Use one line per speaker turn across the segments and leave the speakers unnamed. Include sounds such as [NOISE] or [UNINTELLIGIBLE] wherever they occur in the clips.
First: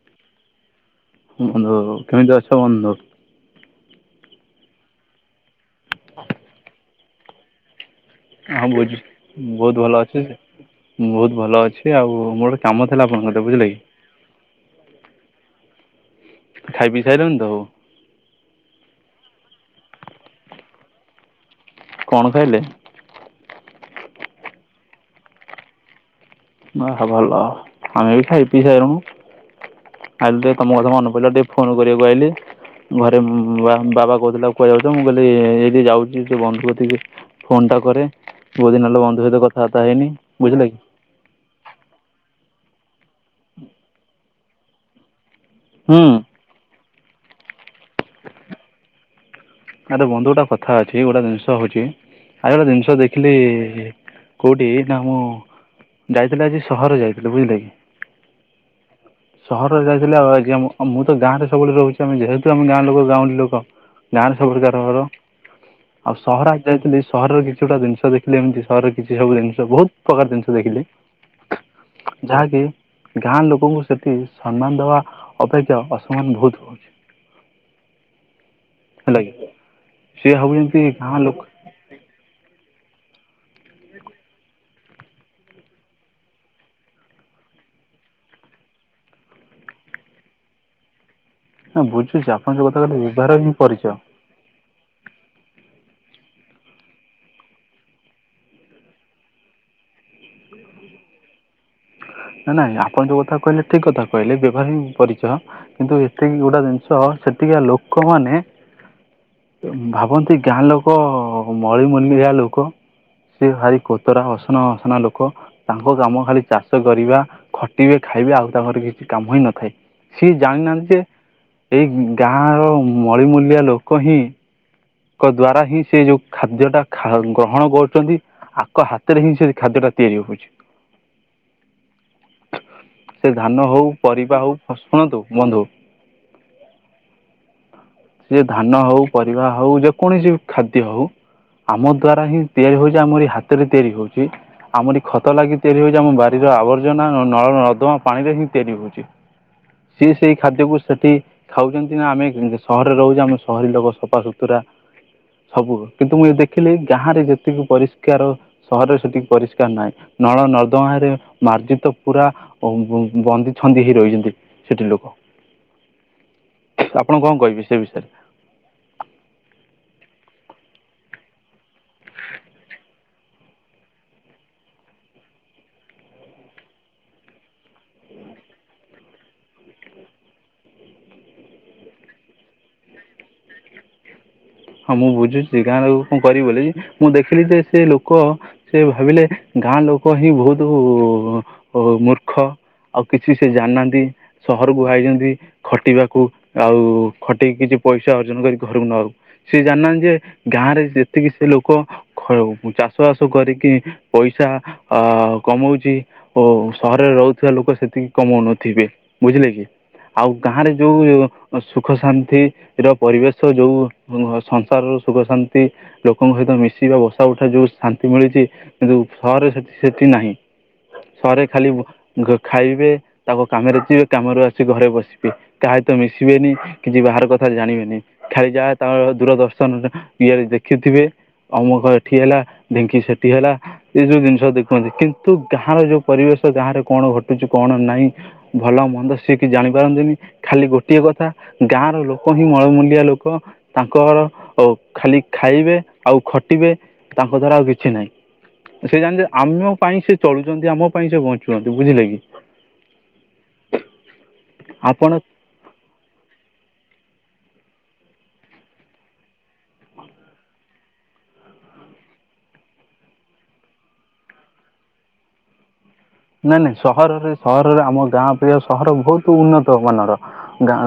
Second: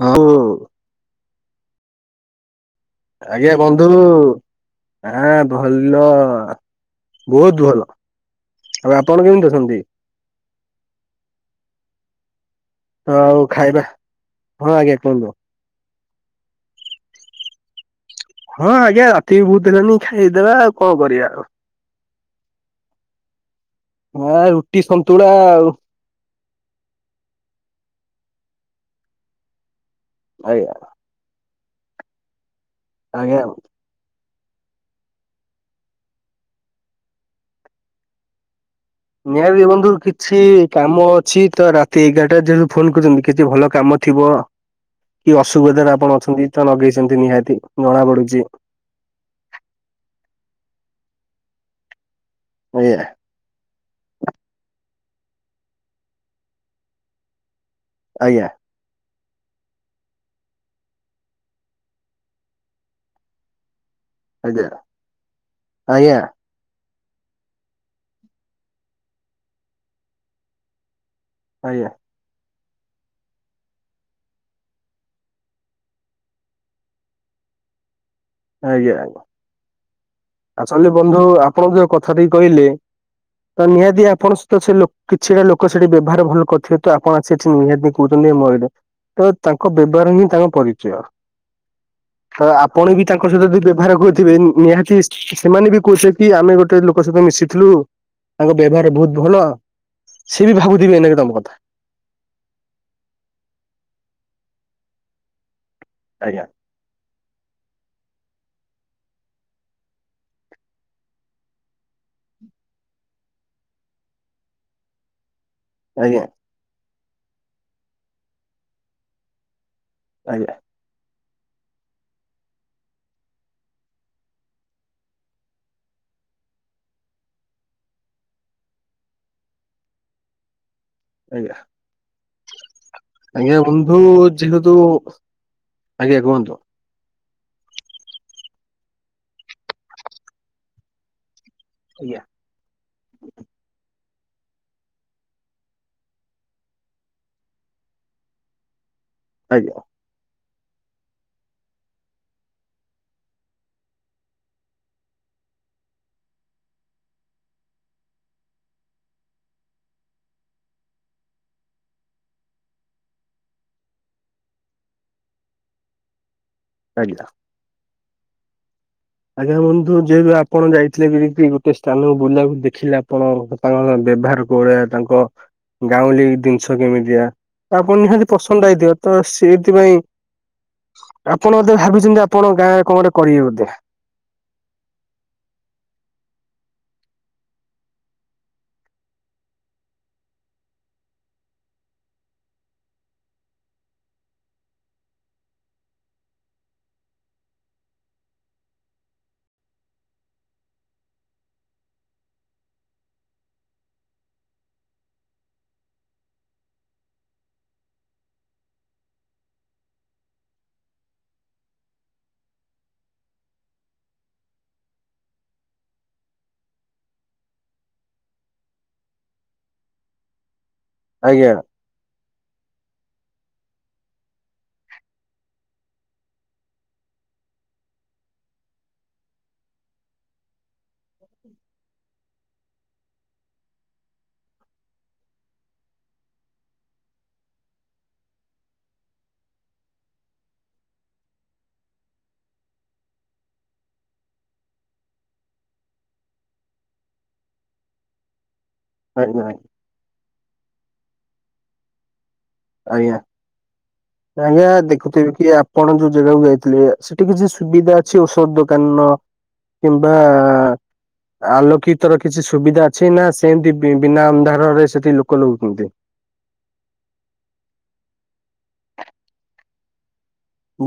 ହ କୁ
ବନ୍ଧୁ କେମିତି ଅଛ ବନ୍ଧୁ?
ଆଜ୍ଞା ବନ୍ଧୁ ଆଁ ଭଲ ବହୁତ ଭଲ।
ହଁ
ଆଉ
ବୁଝୁ
ଆପଣ କେମିତି ଅଛନ୍ତି?
ବହୁତ ଭଲ ଅଛି ମୁଁ ବହୁତ ଭଲ ଅଛି ଆଉ ମୋର ଗୋଟେ କାମ ଥିଲା
ଆଉ
ଆପଣଙ୍କଠି ବୁଝିଲେ କି
ଖାଇବା ହଁ ଆଜ୍ଞା କୁହନ୍ତୁ
ଖାଇ ପି ସାଇଲୁନୁ ତୁ?
ହଁ ଆଜ୍ଞା ରାତି ବି ବହୁତ ହେଲାନି ଖାଇଦବା ଆଉ କଣ କରିବା ଆଉ
କଣ ଖାଇଲେ?
ହଁ ରୁଟି ସନ୍ତୁଳା ଆଉ।
ଭଲ ଆମେ ବି ଖାଇ ପିଇ ସାଇଲୁଣୁ ଖାଇକି ଟିକେ
ଆଜ୍ଞା
ମୋର ମନେପଡ଼ିଲା ଟିକେ ଫୋନ୍ କରିବାକୁ ଆଇଲି ଘରେ
ଆଜ୍ଞା।
ବା ବାବା କହୁଥିଲା କୁଆଡେ ଯାଉଚ ମୁଁ କହିଲି ଏଇ ଯାଉଚି ସେ ବନ୍ଧୁଙ୍କ ଟିକି। ଫୋନ୍ ଟା କରେ ବହୁତ୍ ଦିନ୍ ହେଲା ବ
ନିହାତି ବି ବନ୍ଧୁ କିଛି କାମ ଅ ଅଛି ତ ରାତି ଏଗାରଟା ଯାଏ ଫୋନ୍ କରୁଚନ୍ତି କିଛି ଭଲ କାମ ଥିବ କି ଅସୁବିଧାରେ
ହୁଁ
ଆପଣ ଅଛନ୍ତି ତ ଲଗେଇଚନ୍ତି ନିହାତି ଜଣା ପଡୁଚି
ଆରେ ବନ୍ଧୁ ଗୋଟା କଥା ଅଛି ଗୋଟେ ଜିନିଷ ହଉଚି ଆଉ ଗୋଟେ ଜିନିଷ
ଆଜ୍ଞା
ଦେଖିଲି କଉଠି ନା ମୁଁ ଯାଇଥିଲି ଆଜି ସହରରେ ଯାଇଥିଲି ବୁଝିଲେ କି
ଆଜ୍ଞା।
ଆଜ୍ ସହରରେ ଯାଇଥିଲେ ଆଉ ଆଜ୍ଞା ମୁଁ- ମୁଁ ତ ଗାଁରେ ସବୁବେଳେ ରହୁଚି ଆମେ ଯେହେତୁ ଆମେ ଗାଁ ର ଲୋକ ଗାଉଁଲି ଲୋକ
ଆଜ୍ଞା
ପ୍ରକାରର ଆଉ
ଆଜ୍ଞା
ସହରା ଯାଇଥିଲି ସହରର କିଛି ଗୋଟା ଜିନିଷ ଦେଖିଲି ଏମିତି ସହରର କିଛି ସବୁ ଜିନିଷ ବହୁତ୍ ପ୍ରକାର ଜିନିଷ ଦେଖିଲି।
ଆଜ୍ଞା।
ଯାହାକି ଗାଁ ଲୋକଙ୍କୁ ସେଠି ସମ୍ମାନ ଦବା ଅପେକ୍ଷା ଅସମ୍ମାନ ବହୁତ୍ ହଉଚି।
ଆଜ୍ଞା
ହେଲା
ଏଟା।
କି ସିଏ ଭାବୁଛନ୍ତି
ଆକ୍ଚଲ
ଗାଁ
ବନ୍ଧୁ
ଲୋକ
ଆପଣ ଯଉ କଥାଟି କହିଲେ ତ ନିହାତି ଆପଣ ସହିତ ସେ ଲୋ-କିଛିଟା ଲୋକ ସେଠି ବ୍ୟବହାର ଭଲ କରିଥିବେ ତ ଆପଣ ସେଠି ନିହାତି କହୁଚନ୍ତି [UNINTELLIGIBLE] ତ ତାଙ୍କ ବ୍ୟବହାର ହିଁ ତାଙ୍କ ପରିଚୟ।
ନା ବୁଝୁଛି
ତ
ଯୋଉ କଥା
ଆପଣ ବି
କହିଲେ
ତାଙ୍କ
ବ୍ୟବହାର
ସହିତ
ହିଁ
ଯଦି
ପରିଚୟ
ବ୍ୟବହାର କରଥିବେ ନିହାତି ସେମାନେ ବି କହୁଚନ୍ତି କି ଆମେ ଗୋଟେ ଲୋକ ସହିତ ମିଶିଥିଲୁ ତାଙ୍କ ବ୍ୟବହାର ବହୁତ୍ ଭଲ ସିଏ ବି ଭାବୁଥିବେ ଏଇନେ ବି ତମ କଥା।
ନା-ନାଇଁ ଆପଣ ଯଉ କଥା କହିଲେ ଠିକ୍ କଥା କହିଲେ ବ୍ୟବହାର ହିଁ ପରିଚୟ। କିନ୍ତୁ ଏତିକି
ଆଜ୍ଞା
ଗୋଟା ଜିନିଷ ସେତିକା ଲୋକମାନେ ଭାବନ୍ତି ଗାଁ ଲୋକ ମଳିମୁଣ୍ଡିଆ ଲୋକ ସେ ଭାରି କୋତରା ଅସନା ମସନା ଲୋକ ତାଙ୍କ କାମ
ଆଜ୍ଞା
ଖାଲି ଚାଷ କରିବା ଖଟିବେ ଖାଇବେ ଆଉ ତାଙ୍କର କିଛି କାମ ହିଁ ନଥାଏ। ସିଏ
ଆଜ୍ଞା
ଜାଣିନାହାନ୍ତି ଯେ ଏଇ ଗାଁ ର ମଳିମୂଲିଆ ଲୋକ ହିଁ ତାଙ୍କ ଦ୍ଵାରା ହିଁ ସେ ଯଉ ଖାଦ୍ୟ ଟା ଖା-ଗ୍ରହଣ କରୁଚନ୍ତି ଆକ ହାତ ରେ ହିଁ ସେ ଖାଦ୍ୟ ଟା ତିଆରି ହଉଚି।
ଆଜ୍ଞା।
ସେ ଧାନ
ଆଜ୍ଞା
ହଉ
ବନ୍ଧୁ
ପରିବା ହଉ ଶୁଣନ୍ତୁ ବନ୍ଧୁ
ଯେହେତୁ-ଆଜ୍ଞା କୁହନ୍ତୁ।
ସେ ଧାନ ହଉ ପରିବା ହଉ ଯେକୌଣସି ଖାଦ୍ୟ ହଉ ଆମ
ଆଜ୍ଞା
ଦ୍ଵାରା ହିଁ ତିଆରି ହଉଚି ଆମ ଏଇ ହାତ ରେ ତିଆରି ହଉଚି। ଆମରି ଖତ ଲାଗି ତିଆରି ହଉଚି ଆମ ବାରିର ଆବର୍ଜନା ନଳ ନର୍ଦମା ପାଣିରେ ହିଁ ତିଆରି ହଉଚି।
ଆଜ୍ଞା।
ସିଏ ସେଇ ଖାଦ୍ୟକୁ ସେଠି ଖାଉଚନ୍ତି ନା ଆମେ ସହରରେ ରହୁଚେ ଆମେ ସହରୀ ଲୋକ ସଫାସୁତୁରା। ସବୁ କିନ୍ତୁ ମୁଁ ଦେଖିଲି ଗାଁ ରେ ଯେତିକି ପରିଷ୍କାର ସହରରେ ସେତିକି ପରିଷ୍କାର ନାହିଁ ନଳ ନର୍ଦ୍ଦମାରେ ମାର୍ଜିତ ପୁରା ବ-ବ-ବନ୍ଦୀ- ଛନ୍ଦି ହେଇ ରହିଚନ୍ତି ସେଠି ଲୋକ। ଆପଣ
ଆଜ୍ଞା
କଣ କହିବେ ସେ ବିଷୟରେ?
ଆଜ୍ଞା ବନ୍ଧୁ ଯେହେତୁ ଆପଣ ଯାଇଥିଲେ ବି ଗୋଟେ ସ୍ଥାନକୁ ବୁଲିବାକୁ ଦେଖିଲେ ଆପଣ ତାଙ୍କ ବ୍ୟବହାର କଉ ଭଳିଆ ତାଙ୍କ ଗାଉଁଲି ଜିନିଷ କେମିତିଆ। ଆପଣ ନିହାତି ପସନ୍ଦ୍ ହେଇଥିବ ତ ସେଇଥିପାଇଁ ଆପଣ ବୋଧେ ଭାବିଚନ୍ତି ଆପଣ ଗାଁରେ କଣ ଗୋଟେ କରିବେ ବୋଧେ।
ହଁ ମୁଁ ବୁଝୁଚି ଗାଁ ଲୋକ କଣ କରିବି ବୋଲି ମୁଁ ଦେଖିଲି ଯେ ସେ ଲୋକ ସେ ଭାବିଲେ ଗାଁ ଲୋକ ହିଁ ବହୁତ ମୂର୍ଖ। ଆଉ କିଛି ସେ ଜାଣିନାହାଁନ୍ତି। ସହରକୁୁ ଆଇଛନ୍ତି ଖଟିବାକୁ ଆଉ ଖଟିକି କିଛି ପଇସା ଅର୍ଜନ କରି ଘରକୁ ନବାକୁ। ସିଏ ଜାଣି ନାହାଁନ୍ତି ଯେ ଗାଁରେ ଯେତିକି ସେ ଲୋକ ଖ ଚାଷ ବାସ କରିକି ପଇସା ଅ କମଉଛି ଓ ସହରରେ ରହୁଥିବା ଲୋକ ସେତିକି କମଉନଥିବେ ବୁଝିଲେ କି? ଆଉ ଗାଁରେ ଯଉ ସୁଖ ଶାନ୍ତି ର ପରିବେଶ ଯଉ ଏବଂ ସଂସାରରୁ ସୁଖ ଶାନ୍ତି ଲୋକଙ୍କ ସହିତ ମିଶିିବା ବସା ଉଠା ଯଉ ଶାନ୍ତି ମିଳିଛି କିନ୍ତୁ ସହରରେ ସେତି ସେଠି ନାହିଁ। ସହରରେ
ଆଜ୍ଞା
ଖାଲି ଖାଇବେ ତାଙ୍କ କାମରେ ଯିବେ କାମରୁ ଆସିକି ଘରେ ବସିବେ। କାହା ସହିତ ମିଶିବେନି କିଛି ବାହାର କଥା ଜାଣିବେନି ଖାଲି ଯାହା ତ ଦୂରଦର୍ଶନ ଇଏ ଜଦି ଦେଖିଥିବେ ଅମୁକ ଏଠି ହେଲା ଢେଙ୍କି ସେଠି ହେଲା ଏଇସବୁ ଜିନିଷ ଦେଖନ୍ତି କିନ୍ତୁ ଗାଁର ଯୋଉ ପରିବେଶ ଗାଁରେ କଣ ଘଟୁଛି କଣ ନାଇଁ ଭଲ ମନ୍ଦ ସିଏକିଛି ଜାଣିପାରନ୍ତିନି। ଖାଲି ଗୋଟିଏ କଥା ଗାଁର ଲୋକ ହିଁ ମଳମୂଲିଆ ଲୋକ। ତାଙ୍କର ଖାଲି ଖାଇବେ ଆଉ ଖଟିବେ ତାଙ୍କ ଦ୍ୱାରା ଆଉ କିଛି ନାହିଁ। ସେ ଜାଣିିଲେ
ଆଜ୍ଞା
ଆମ ପାଇଁ ସେ ଚଳୁଛନ୍ତି ଆମ ପାଇଁ ସେ ବଞ୍ଚୁଛନ୍ତି ବୁଝିଲେ କି।
ଆଜ୍ଞା ଆଜ୍ଞା
ଆପଣ
ଦେଖୁଥିବି କି ଆପଣ ଯଉ ଜେଗାକୁ ଯାଇଥିଲେ ସେଠି କିଛି ସୁବିଧା ଅଛି ଔଷଧ ଦୋକାନ ର କିମ୍ବା ଆଲୋକିତର କିଛି ସୁବିଧା ଅଛି ନା ସେମିତି ବିନା ଅନ୍ଧାରରେ ସେଠି ଲୋକ ଲଉଛନ୍ତି।
ନାଇଁ ନାଇଁ ସହରରେ ସହରରେ ଆମ ଗାଁ ଅପେକ୍ଷା ସହର ବହୁତ ଉନ୍ନତ ମାନର।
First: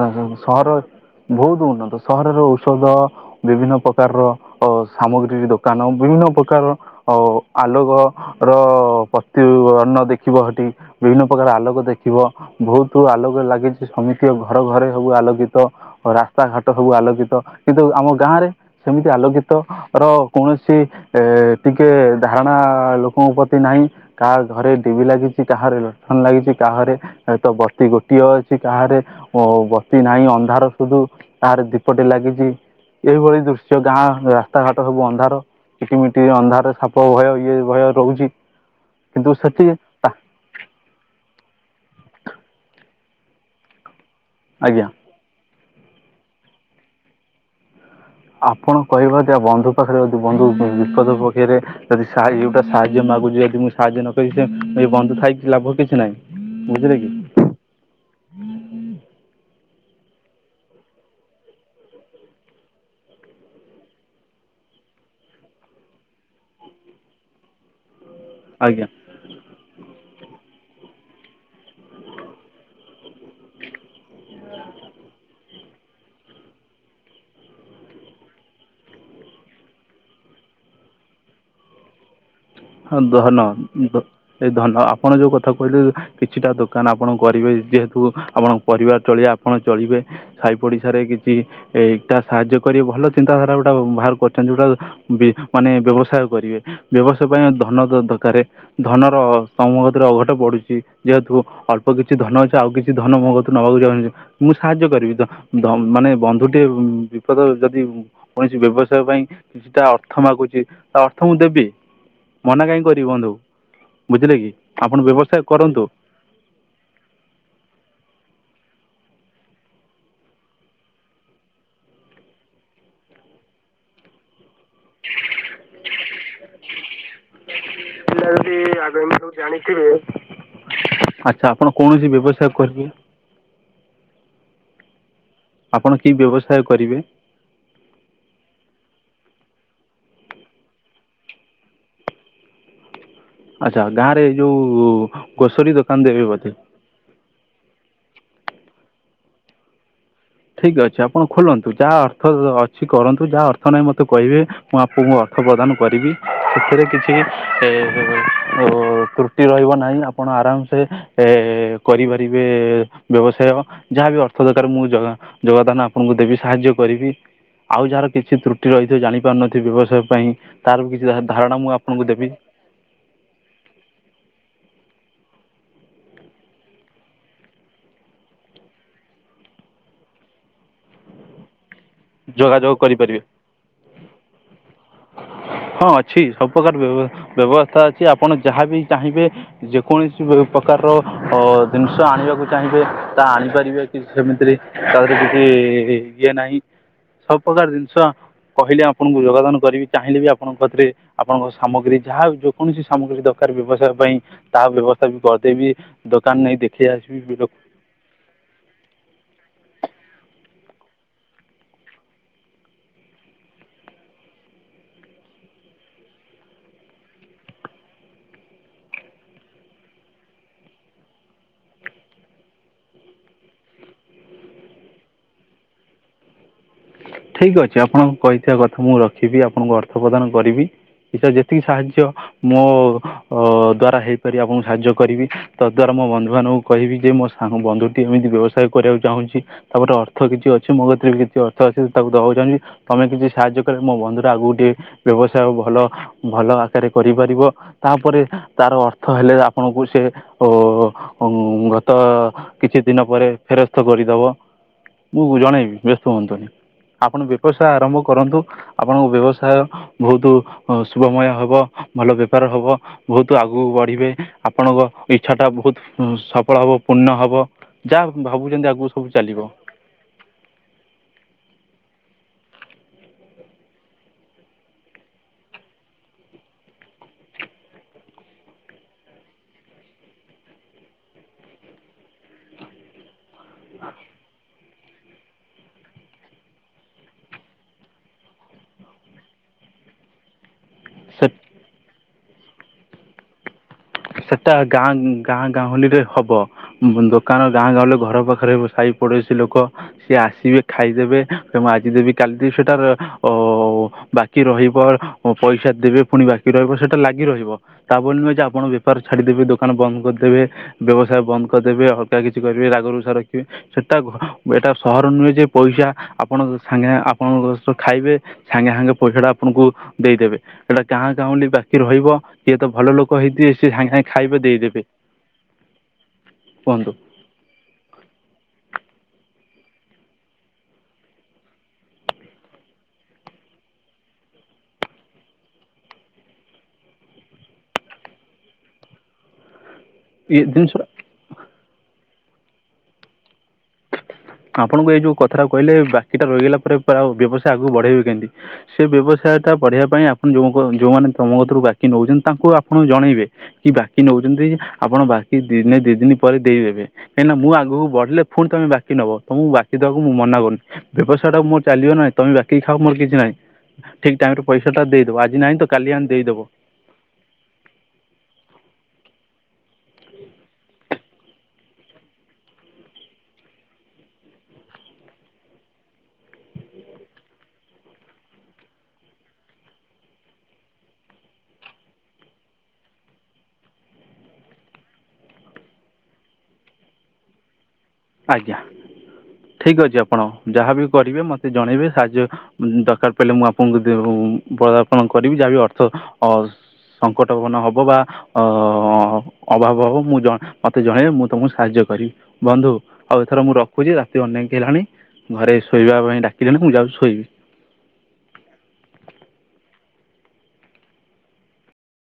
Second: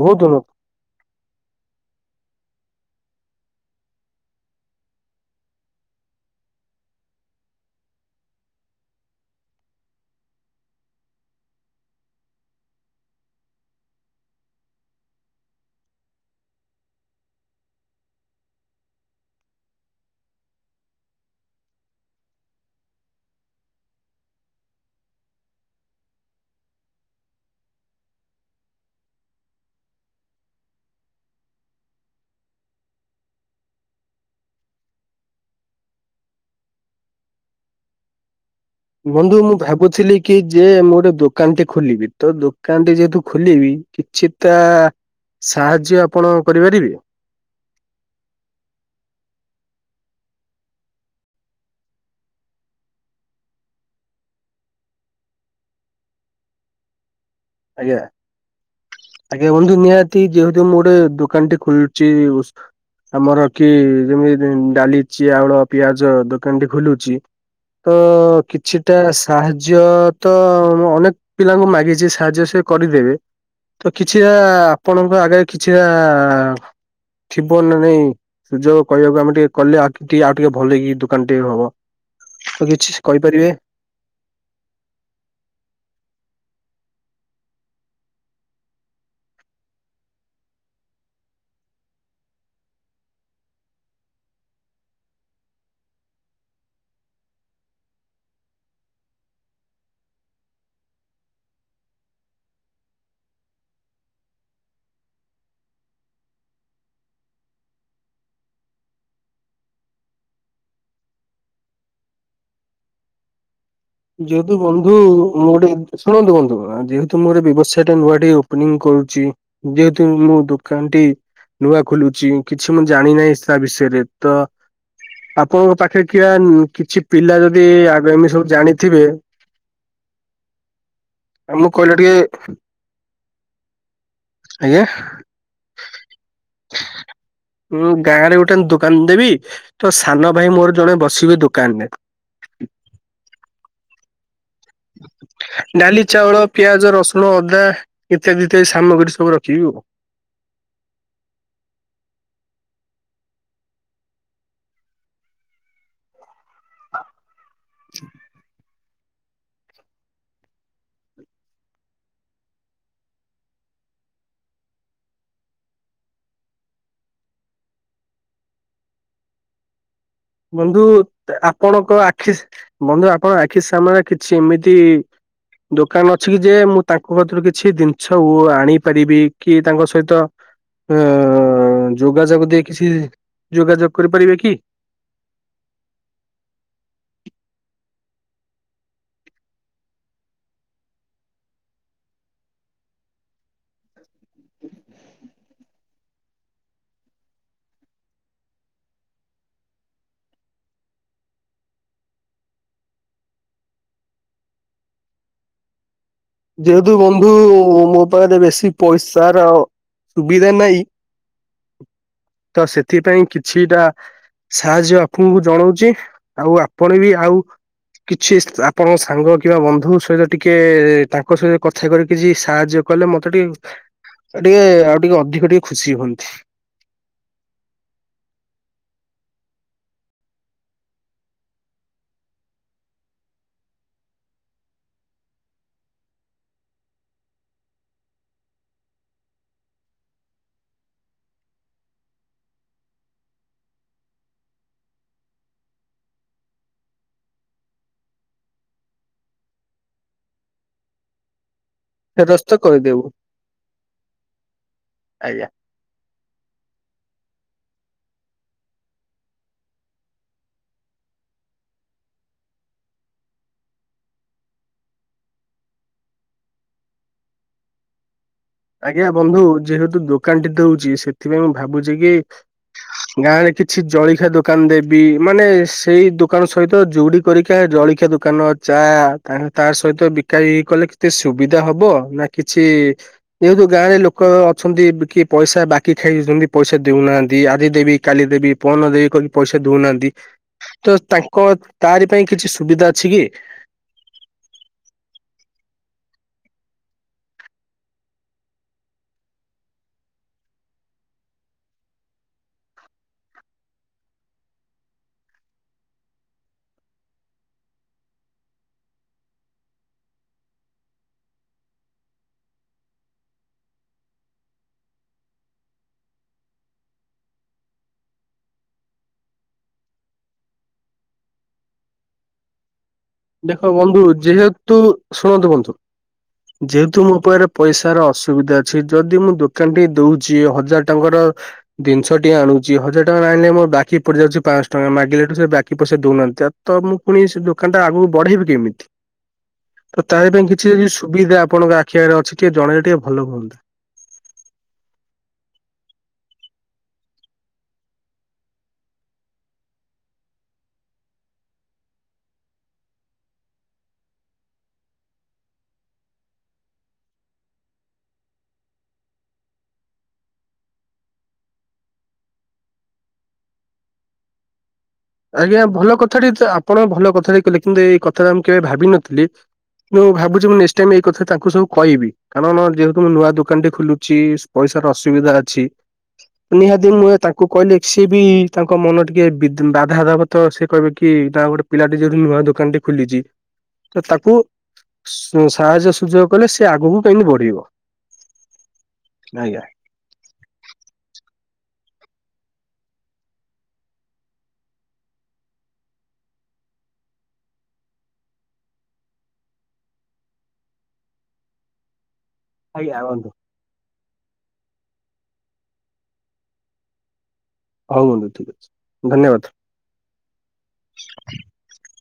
ବହୁତ ଭଲ
ସହର ବହୁତ ଉନ୍ନତ ସହରର ଔଷଧ ବିଭିନ୍ନ ପ୍ରକାରର ଅ ସାମଗ୍ରୀ ଦୋକାନ ବିଭିନ୍ନ ପ୍ରକାର ଆ ଆଲୋକ ର ପତି ବଣ୍ଣ ଦେଖିବ ହେଠି। ବିଭିନ୍ନ ପ୍ରକାର ଆଲୋକ ଦେଖିବ। ଭହୁତ ଆଲୋକ ଲାଗିଛି ସମିତିକ ଘରେ ଘରେ ସବୁ ଆଲୋକିତ। ରାସ୍ତା ଘାଟ ସବୁ ଆଲୋକିତ କିନ୍ତୁ ଆମ ଗାଁରେ ସେମିତି ଆଲୋକିତ ର କୌଣସି ଏ ଟିକେ ଧାରଣା ଲୋକଙ୍କ ପ୍ରତି ନାହିଁ କାହା ଘରେ ଟିଭି ଲାଗିଛି କାହାରେ ଲଣ୍ଠନ ଲାଗିଛି କାହାରେ ତ ବତି ଗୋଟିଏ ଅଛି କାହାରେ ଓ ବତି ନାହିଁ ଅନ୍ଧାର ସୁଧୁ କାହାରେ ଦୀପଟେ ଲାଗିଛି। ଏଇଭଳି ଦୃଶ୍ୟ ଗାଁ ରାସ୍ତାଘାଟ ସବୁ ଅନ୍ଧାର। କିଟିମିଟି ଅନ୍ଧାର ସାପ ଭୟ ଇଏ ଭୟ ରହୁଛି। କିନ୍ତୁ
ବନ୍ଧୁ ମୁଁ
ସେଠି
ଭାବୁଥିଲି କି ଯେ ମୁଁ ଗୋଟେ ଦୋକାନଟେ ଖୋଲିବି ତ ଦୋକାନଟି ଯେହେତୁ ଖୋଲିବି କିଛିଟା
ଆଜ୍ଞା।
ସାହାଯ୍ୟ ଆପଣ କରିପାରିବେ?
ଆପଣ କହିବ ଜା ବନ୍ଧୁ ପାଖରେ ଯଦି ବନ୍ଧୁ ବିପଦ ପକେଇଦିଏ ଯଦି ସାହା ଏଗୁଟା ସାହାଯ୍ୟ ମାଗୁଛି ଯଦି ମୁଁ ସାହାଯ୍ୟ ନକରିବି ସେ ଏ ବନ୍ଧୁ ଥାଇକି ଲାଭ କିଛି ନାହିଁ। ବୁଝିଲେ କି?
ଆଜ୍ଞା। ଆଜ୍ଞା ବନ୍ଧୁ ନିହାତି ଯେହେତୁ ମୁଁ ଗୋଟେ ଦୋକାନ ଟିଏ ଖୋଲୁଛି ଆମର କି ଯେମିତି ଡାଲି ଚିଆଉଳ ପିଆଜ ଦୋକାନ ଟି ଖୋଲୁଛି ତ
ଆଜ୍ଞା
କିଛିଟା ସାହାଯ୍ୟ ତ ଅନେକ ପିଲାଙ୍କୁ ମାଗିଛି ସାହାଯ୍ୟ ସେ କରିଦେବେ ତ କିଛିଟା ଆପଣଙ୍କ ଆଗରେ କିଛିଟା ଥିବ ନା ନାଇଁ ସୁଯୋଗ କହିବାକୁ ଆମେ ଟିକେ କଲେ ଆ ଟିକେ ଆଉ ଟିକେ ଭଲକି ଦୁକାନଟିଏ ହବ। ତ କିଛି
ହଁ ଦହ ନ [INAUDIBLE]
କହିପାରିବେ?
ଏଇ ଧନ ଆପଣ ଯୋଉ କଥା କହିଲେ କିଛିଟା ଦୋକାନ ଆପଣ କରିବେ ଯେହେତୁ ଆପଣଙ୍କ ପରିବାର ଚଳିଆ ଆପଣ ଚଳିବେ ସାଇ ପଡିଶାରେ କିଛି ଏଟା ସାହାଯ୍ୟ କରି ଭଲ ଚିନ୍ତାଧାରା ଗୋଟା ବାହାର କରିଛନ୍ତି ଯଉଟା ମାନେ ବ୍ୟବସାୟ କରିବେ ବ୍ୟବସାୟ ପାଇଁ ଧନ ଦରକାର ଧନର ତମ କତିରେ ଅଘଟ ପଡିଚି ଯେହେତୁ ଅଳ୍ପ କିଛି ଧନ ଅଛି ଆଉ କିଛି ଧନ ମୋ କତିରୁ ନବାକୁ ଚାହୁଁଚ। ମୁଁ ସାହାଯ୍ୟ କରିବି ଧ ଧମ୍ ମାନେ ବନ୍ଧୁଟିଏ ଉଁ ବିପଦରେ ଯଦି ଉଁ କୌଣସି ବ୍ୟବସାୟ ପାଇଁ କିଛିଟା ଅର୍ଥ ମାଗୁଚି ତା ଅର୍ଥ ମୁଁ ଦେବି। ମନା କାହିଁ କରିବି ବନ୍ଧୁ। ବୁଝିଲେ କି
ଯେହେତୁ ବନ୍ଧୁ
ଆପଣ ବ୍ୟବସାୟ
ମୁଁ ଗୋଟେ
କରନ୍ତୁ
[UNINTELLIGIBLE] ଶୁଣନ୍ତୁ ବନ୍ଧୁ ଆ ଯେହେତୁ ମୁଁ ଗୋଟେ ବେବସାୟଟା ନୂଆ ଟିକେ ଓପନିଂ କରୁଚି ଯେହେତୁ ମୋ ଦୋକାନଟି ନୂଆ ଖୋଲୁଚି କିଛି ମୁଁ ଜାଣି ନାହିଁ ସ୍ ତା ବିଷେୟେରେ ତ ଆପଣଙ୍କ ପାଖେରେ କିିଏ ଉଁ କିଛି ପିଲା ଯଦି ଆଗାମୀ ସବୁ ଜାଣି
ତା [UNINTELLIGIBLE] ସବୁ ଜାଣିଥିବେ ଆଚ୍ଛା
ଆମକୁ
ଆପଣ
କହିଲେ
କୌଣସି
ଟିକେ
ବ୍ୟବସାୟ କରିବେ।
ଆଜ୍ଞା।
ଆପଣ କି ବ୍ୟବସାୟ କରିବେ?
ମୁଁ ଗାଁରେ ଗୋଟେ ଦୋକାନ ଦେବି ତ ସାନ ଭାଇ ମୋର ଜଣେ ବସିବେ ଦୋକାନରେ।
ଆଚ୍ଛା ଗାଁରେ ଏ ଯୋଉ ଗୋସରୀ
ଡାଲି
ଦୋକାନ ଦେବେ
ଚାଉଳ
ବୋଧେ।
ପିଆଜ ରସୁ ଉଣ ଅଦା ଇତ୍ୟାଦି ଇତ୍ୟାଦି ସାମଗ୍ରୀ ସବୁ ରଖିବି ଆଉ।
ଠିକ୍ ଅଛି ଆପଣ ଖୋଲନ୍ତୁ ଯା ଅର୍ଥ ଅଛି କରନ୍ତୁ ଯା ଅର୍ଥ ନାହିଁ ମତେ କହିବେ। ମୁଁ ଆପଣଙ୍କୁ ଅର୍ଥ ପ୍ରଦାନ କରିବି ସେଥିରେ କିଛି ଏ ଓ ତ୍ରୁ ଟି ରହିବ ନାହିଁ ଆପଣ ଆରାମସେ ଏ କରିପାରିବେ ବ୍ୟବସାୟ। ଯାହା ବିି ଅର୍ଥ ଦରକାର ମୁଁ ଯଗା ଯୋଗଦାନ ଆପଣୁଙ୍କୁ ଦେବି ସାହାଯ୍ୟ କରିବି। ଆଉ ଯାହାର କିଛି ତ୍ରୁଟି ରହିଥିବ ଜାଣିପାରୁନଥିବେ ବ୍ୟବସାୟ ପାଇଁ ତାର
ବନ୍ଧୁ
ବି କିଛି
ତା
ଧାରଣା ମୁଁ
ଆପଣଙ୍କ
ଆପଣଙ୍କୁ ଦେବି
ଆଖି ସ୍ ବନ୍ଧୁ ଆପଣଙ୍କ ଆଖି ସାମନାରେ କିଛି ଏମିତି ଦୋକାନ ଅଛି କି ଯେ ମୁଁ ତାଙ୍କ କିତରୁ କିଛି ଜିନିଛ ଉ ଆଣି ପାରିବି କି ତାଙ୍କ ସହିତ ଉଁ ଆ ଯୋଗାଯୋଗ ଦେଇ କିଛି ଯୋଗାଯୋଗ କରିପାରିବେ କି?
ହଁ ଅଛି ସବୁପକାର ବେବ ବେବସ୍ତା ଅଛି ଆପଣ ଯାହା ବି ଚାହିଁବେ ଯେକୌଣସି [UNINTELLIGIBLE] ପ୍ରକାରର ଅ ଜିନିଷ ଆଣିବାକୁ ଚାହିଁବେ ତା ଆଣିପାରିବେ। କି ସେମିତିରେ ତାର କିଛି ଇଏ ନାହିଁ। ସବୁ ପକାର ଜିନିଷ କହିଲେ ଆପଣୁଙ୍କୁ ଯୋଗଦାନ କରିବି ଚାହିଁଲେ ବି ଆପଣଙ୍କ କତିରେ ଆପଣଙ୍କ ସାମଗ୍ରୀ ଯାହା ଯୋକୌଣସି ସାମଗ୍ରୀ ଦରକାର ବ୍ୟବସାୟ ପାଇଁ ତା ବ୍ୟବସ୍ତା ବି କରିଦେବି ଦୋକାନ ନେଇ ଦେଖେଇ ଆସିବି [UNINTELLIGIBLE]
ଓ ମୋ ପାଖେରେ ବେଶୀ ପଇସାର ସୁବିଧା ନାଇଁ ତ ସେଥିପାଇଁ କିଛିଟା ସାହାଯ୍ୟ ଆପଣୁଙ୍କୁ ଜଣଉଚି ଆଉ ଆପଣ ବି ଆଉ କିଛି ସ୍ ଆପଣଙ୍କ ସାଙ୍ଗ କିମ୍ବା ବନ୍ଧୁ ସହିତ ଟିକେ ତାଙ୍କ୍ କ ସହିତ କଥା କରିକି କିଛି ସାହାଯ୍ୟ କଲେ ମତେ ଟିକେ ଏ ଟିକେ ଆଉ ଟିକେ ଅଧିକ ଟିକେ ଖୁସି ହୁଅନ୍ତି।
ଠିକ୍ ଅଛି ଆପଣୁଙ୍କୁ କହିଥିବା କଥା ମୁଁ ରଖିବି ଆପଣୁଙ୍କୁ ଅର୍ଥ ପ୍ରଦାନ କରିବି। ହିସାରେ ଯେତିକି ସାହାଯ୍ୟ ମୋ ଅ ଦ୍ଵାରା ହେଇପାରିବ ଆପଣୁଙ୍କୁ ସାହାଯ୍ୟ କରିବି ତଦ୍ ଦ୍ୱାରା ମୋ ବନ୍ଧୁମାନଙ୍କୁ କହିବି ଯେ ମୋ ସାଙ୍ଗ ବନ୍ଧୁଟିଏ ଏମିତି ବ୍ୟବସାୟ କରିବାକୁ ଚାହୁଁଛି। ତାପରେ ଅର୍ଥ କିଛି ଅଛି ମୋ କତିରେ ବି କିଛି ଅର୍ଥ ଅଛି। ତାକୁ ଦବାକୁ ଚାହୁଁଚି ତମେ କିଛି ସାହାଯ୍ୟ କଲେ ମୋ ବନ୍ଧୁଟା ଆଗୁକୁ ଟିକେ ବ୍ୟବସାୟ ଭଲ ଭଲ ଆକାରରେ କରିପାରିବ। ତାପରେ ତାର ଅର୍ଥ ହେଲେ ଆପଣଙ୍କୁ ସେ ଓ ଓଁ ତ
ଫେରସ୍ତ
କିଛି ଦିନ
କରିଦେବୁ
ପରେ ଫେରସ୍ଥ କରିଦବ ମୁଁ
ଆଜ୍ଞା।
ଜଣେଇବି ବ୍ୟସ୍ତ ହୁଅନ୍ତୁନି। ଆପଣ ବେବସାୟ ଆରମ୍ଭ କରନ୍ତୁ ଆପଣଙ୍କ ବ୍ୟବସାୟ ଭୋଉତୁ ଅଁ ଶୁଭମୟ ହବ ଭଲ ବେପାର ହବ। ଭୋଉତୁ ଆଗୁକୁ ବଢିବେ ଆପଣଙ୍କ ଇଛାଟା ଭୋଉତ୍ ଉଁ ସପଳ ହବ ପୂର୍ଣ୍ଣ ହବ ଯା ହ ଭାବୁଛନ୍ତି ଆ
ଆଜ୍ଞା ବନ୍ଧୁ ଯେହେତୁ ଦୋକାନ ଟି ଦଉଛି, ସେଥିପାଇଁ ମୁଁ ଭାବୁଛି କି ଗାଁ ରେ କିଛି ଜଳିଖିଆ ଦୋକାନ ଦେବି, ମାନେ ସେଇ ଦୋକାନ ସହିତ ଯୁଡି କରିକା ଜଳିଖିଆ ଦୋକାନ ଚା ତାହାଁ ତା ସହିତ ବିକା ବିକି କଲେ କେତେ ସୁବିଧା ହବ ନା କିଛି ଯେହେତୁ ଗାଁରେ ଲୋକ ଛନ୍ତି କିଏ ପଇସା ବାକି ଖାଇଯାଉଚନ୍ତି ପଇସା ଦେଉନାହାନ୍ତି। ଆଜି ଦେବି କାଲି ଦେବି ପଅନ ଦେବି କହିକି ପଇସା ଦଉନାହାନ୍ତି। ତ
ସେ
ତାଙ୍କ ତାରି ପାଇଁ କିଛି ସୁବିଧା ଅଛି କି?
ସେଟା ଗାଁ ଗାଁ ଗାଉଁଲି ରେ ହବ। ଦୋକାନ ଗାଁ ଗହଲି ରେ ଘର ପାଖରେ ସାଇ ପୋଡଶୀ ଲୋକ ସିଏ ଆସିବେ ଖାଇଦେବେ, ତ ମୁଁ ଆଜି ଦେବି କାଲି ଦେବି ସେଟାର ଅ, ବା କି ରହିବ ଓ ପଇସା ଦେବେ ପୁଣି ବାକି ରହିବ ସେଟା ଲାଗି ରହିବ। ତା ବୋଲି ନୁହେଁ ଯେ ଆପଣ ବେ ପାର ଛାଡିଦେବେ, ଦୋକାନ ବନ୍ଦ କରିଦେବେ, ବ୍ୟବସାୟ ବନ୍ଦ କରିଦେବେ, ଅଲଗା କିଛି କରିବେ, ରାଗରୁଷା ରଖିବେ। ସେଟା ଏଟା ସହର ନୁହେଁ ଯେ ପଇସା ଆପଣ ସାଙ୍ଗେ ଆପଣଙ୍କ ସଅ ଖାଇବେ ସାଙ୍ଗେ ସାଙ୍ଗେ ପଇସା ଟା ଆପଣଙ୍କୁ ଦେଇଦେବେ। ଏଟା ଗାଁ ଗାଉଁଲି ବାକି ରହିବ। କିଏ ତ ଭଲ ଲୋକ ହେଇ
ଦେଖ ବନ୍ଧୁ ଯେହେତୁ, ଶୁଣନ୍ତୁ ବନ୍ଧୁ,
କୁହନ୍ତୁ
ଯେହେତୁ ମୋ ପାଖରେ ପଇସାର ଅସୁବିଧା ଅଛି, ଯଦି ମୁଁ ଦୋକାନ ଟି ଦଉଛି, ହଜାର ଟଙ୍କାର ଦନିଷ ଟିଏ ଆଣୁଚି, ହଜାର ଟଙ୍କା ରେ ଆଣିଲେ ମୋ ବାକି ପଡିଯାଉଛି ପାଁଶହ ଟଙ୍କା, ମାଗିଲାଠୁ ସେ ବାକି ପଇସା ଦଉନାହାନ୍ତି। ତ ତ ମୁଁ ପୁଣି ସେ ଦୋକାନ ଟା ଆଗକୁ ବଢେଇବି କେମିତି? ତ ତା
ଇଏ
ପାଇଁ କିଛି
ଜିନିଷ
ସୁ ସୁବିଧା ଆପଣଙ୍କ ଆଖି ଆଗରେ ଅଛି ଟିକିଏ ଜଣେଇଲେ ଟିକେ ଭଲ ହୁଅନ୍ତା।
ଆପଣଙ୍କୁ ଏଇ ଯୋଉ କଥାଟା କହିଲେ ବାକି ଟା ରହିଗଲା ପରେ ପେ- ଆଉ ବ୍ୟବସାୟ ଆଗକୁ ବଢେଇବେ କେମିତି। ସେ ବ୍ୟବସାୟ ଟା ବଢିବା ପାଇଁ ଆପଣ ଯୋଉଙ୍କ ଯୋଉମାନେ ତୋମ କତୁରୁ ବାକି ନଉଛନ୍ତି ତାଙ୍କୁ ଆପଣ ଜଣେଇବେ। କି ବାକି ନଉଚନ୍ତି, ଆପଣ ବାକି ଦିନେ ଦି ଦିନ ପରେ ଦେଇଦେବେ। କାହିଁକିନା ମୁଁ ଆଗକୁ ବଢିଲେ ଫୁଣି ତୋମେ ବା କି ନବ, ତୋମକୁ ବାକି ଦବାକୁ ମୁଁ ମନା କରୁନି, ବ୍ୟବସାୟ ଟା ମୋ ଚାଲିବନା, ତୋମେ ବାକି ଖାଅ ମୋର କିଛି ନାହିଁ। ଠିକ୍ ଟାଇମ୍ ରେ ପଇସା ଟା ଦେଇଦବ ଆଜି ନାଇ
ଆଜ୍ଞା
ତ
ଭଲ
କାଲି ଆଣି
କଥାଟି ତ
ଦେଇଦବ।
ଆପଣ ଭଲ କଥାଟି କହିଲେ କିନ୍ତୁ ଏଇ କଥାଟା ମୁଁ କେବେ ଭାବିନଥିଲି। ମୁଁ ଭାବୁଛି ମୁଁ ନେକ୍ସ ଟାଇମ୍ ଏଇ କଥା ତାଙ୍କୁ ସବୁ କଇବି। କାରଣ ଯେହେତୁ ମୁଁ ନୂଆ ଦୋକାନଟେ ଖୋଲୁଛି, ପଇସାର ଅସୁବିଧା ଅଛି। ନିହାତି ମୁଁ ଏ ତାଙ୍କୁ କହିଲେ ସିଏ ବି ତାଙ୍କ ମନ ଟିକେ ବିଦୃ ବା ଧା ଦାବତ ସେ କହିବେ କି [UNINTELLIGIBLE] ଗୋଟେ ପିଲାଟି ଯୋଉଠି ନୂଆ ଦୋକାନ ଟେ ଖୋଲିଚି ତ ତାକୁ ସାହାଯ୍ୟ ସୁଯୋଗ କଲେ ସେ ଆଗକୁ କେମିତି ବଢିବ।
ଆଜ୍ଞା
ଆଜ୍ଞା
ଠିକ୍ ଅଛି ଆପଣ ଯାହାବି କରିବେ ମୋତେ ଜଣେଇବେ। ସାହାଯ୍ୟ ଦରକାର ପଡ଼ିଲେ ମୁଁ ଆପଣଙ୍କୁ ଦେ- ହଉ ପଦାର୍ପଣ କରିବି ଯାହାବି ଅର୍ଥ ଅ, ସଙ୍କଟନ ପୂର୍ଣ୍ଣ ହବ ବା ଅ, ଅଭାବ ହବ ମୁଁ ଜ- ମୋତେ ଜଣେଇବେ ମୁଁ ତୋମକୁ ସାହାଯ୍ୟ କରିବି। ବନ୍ଧୁ
ଆଜ୍ଞା
ଆଉ
ବନ୍ଧୁ
ଏଥର ମୁଁ ରଖୁଚି ରାତି ଅନେକ ହେଲାଣି ଘରେ ଶୋଇବା ପାଇଁ ଡାକିଲେଣି ମୁଁ ଯାଉଛି ଶୋଇବି।
ହଉ ବନ୍ଧୁ ଠିକ୍ ଅଛି ଧନ୍ୟବାଦ। [UNINTELLIGIBLE]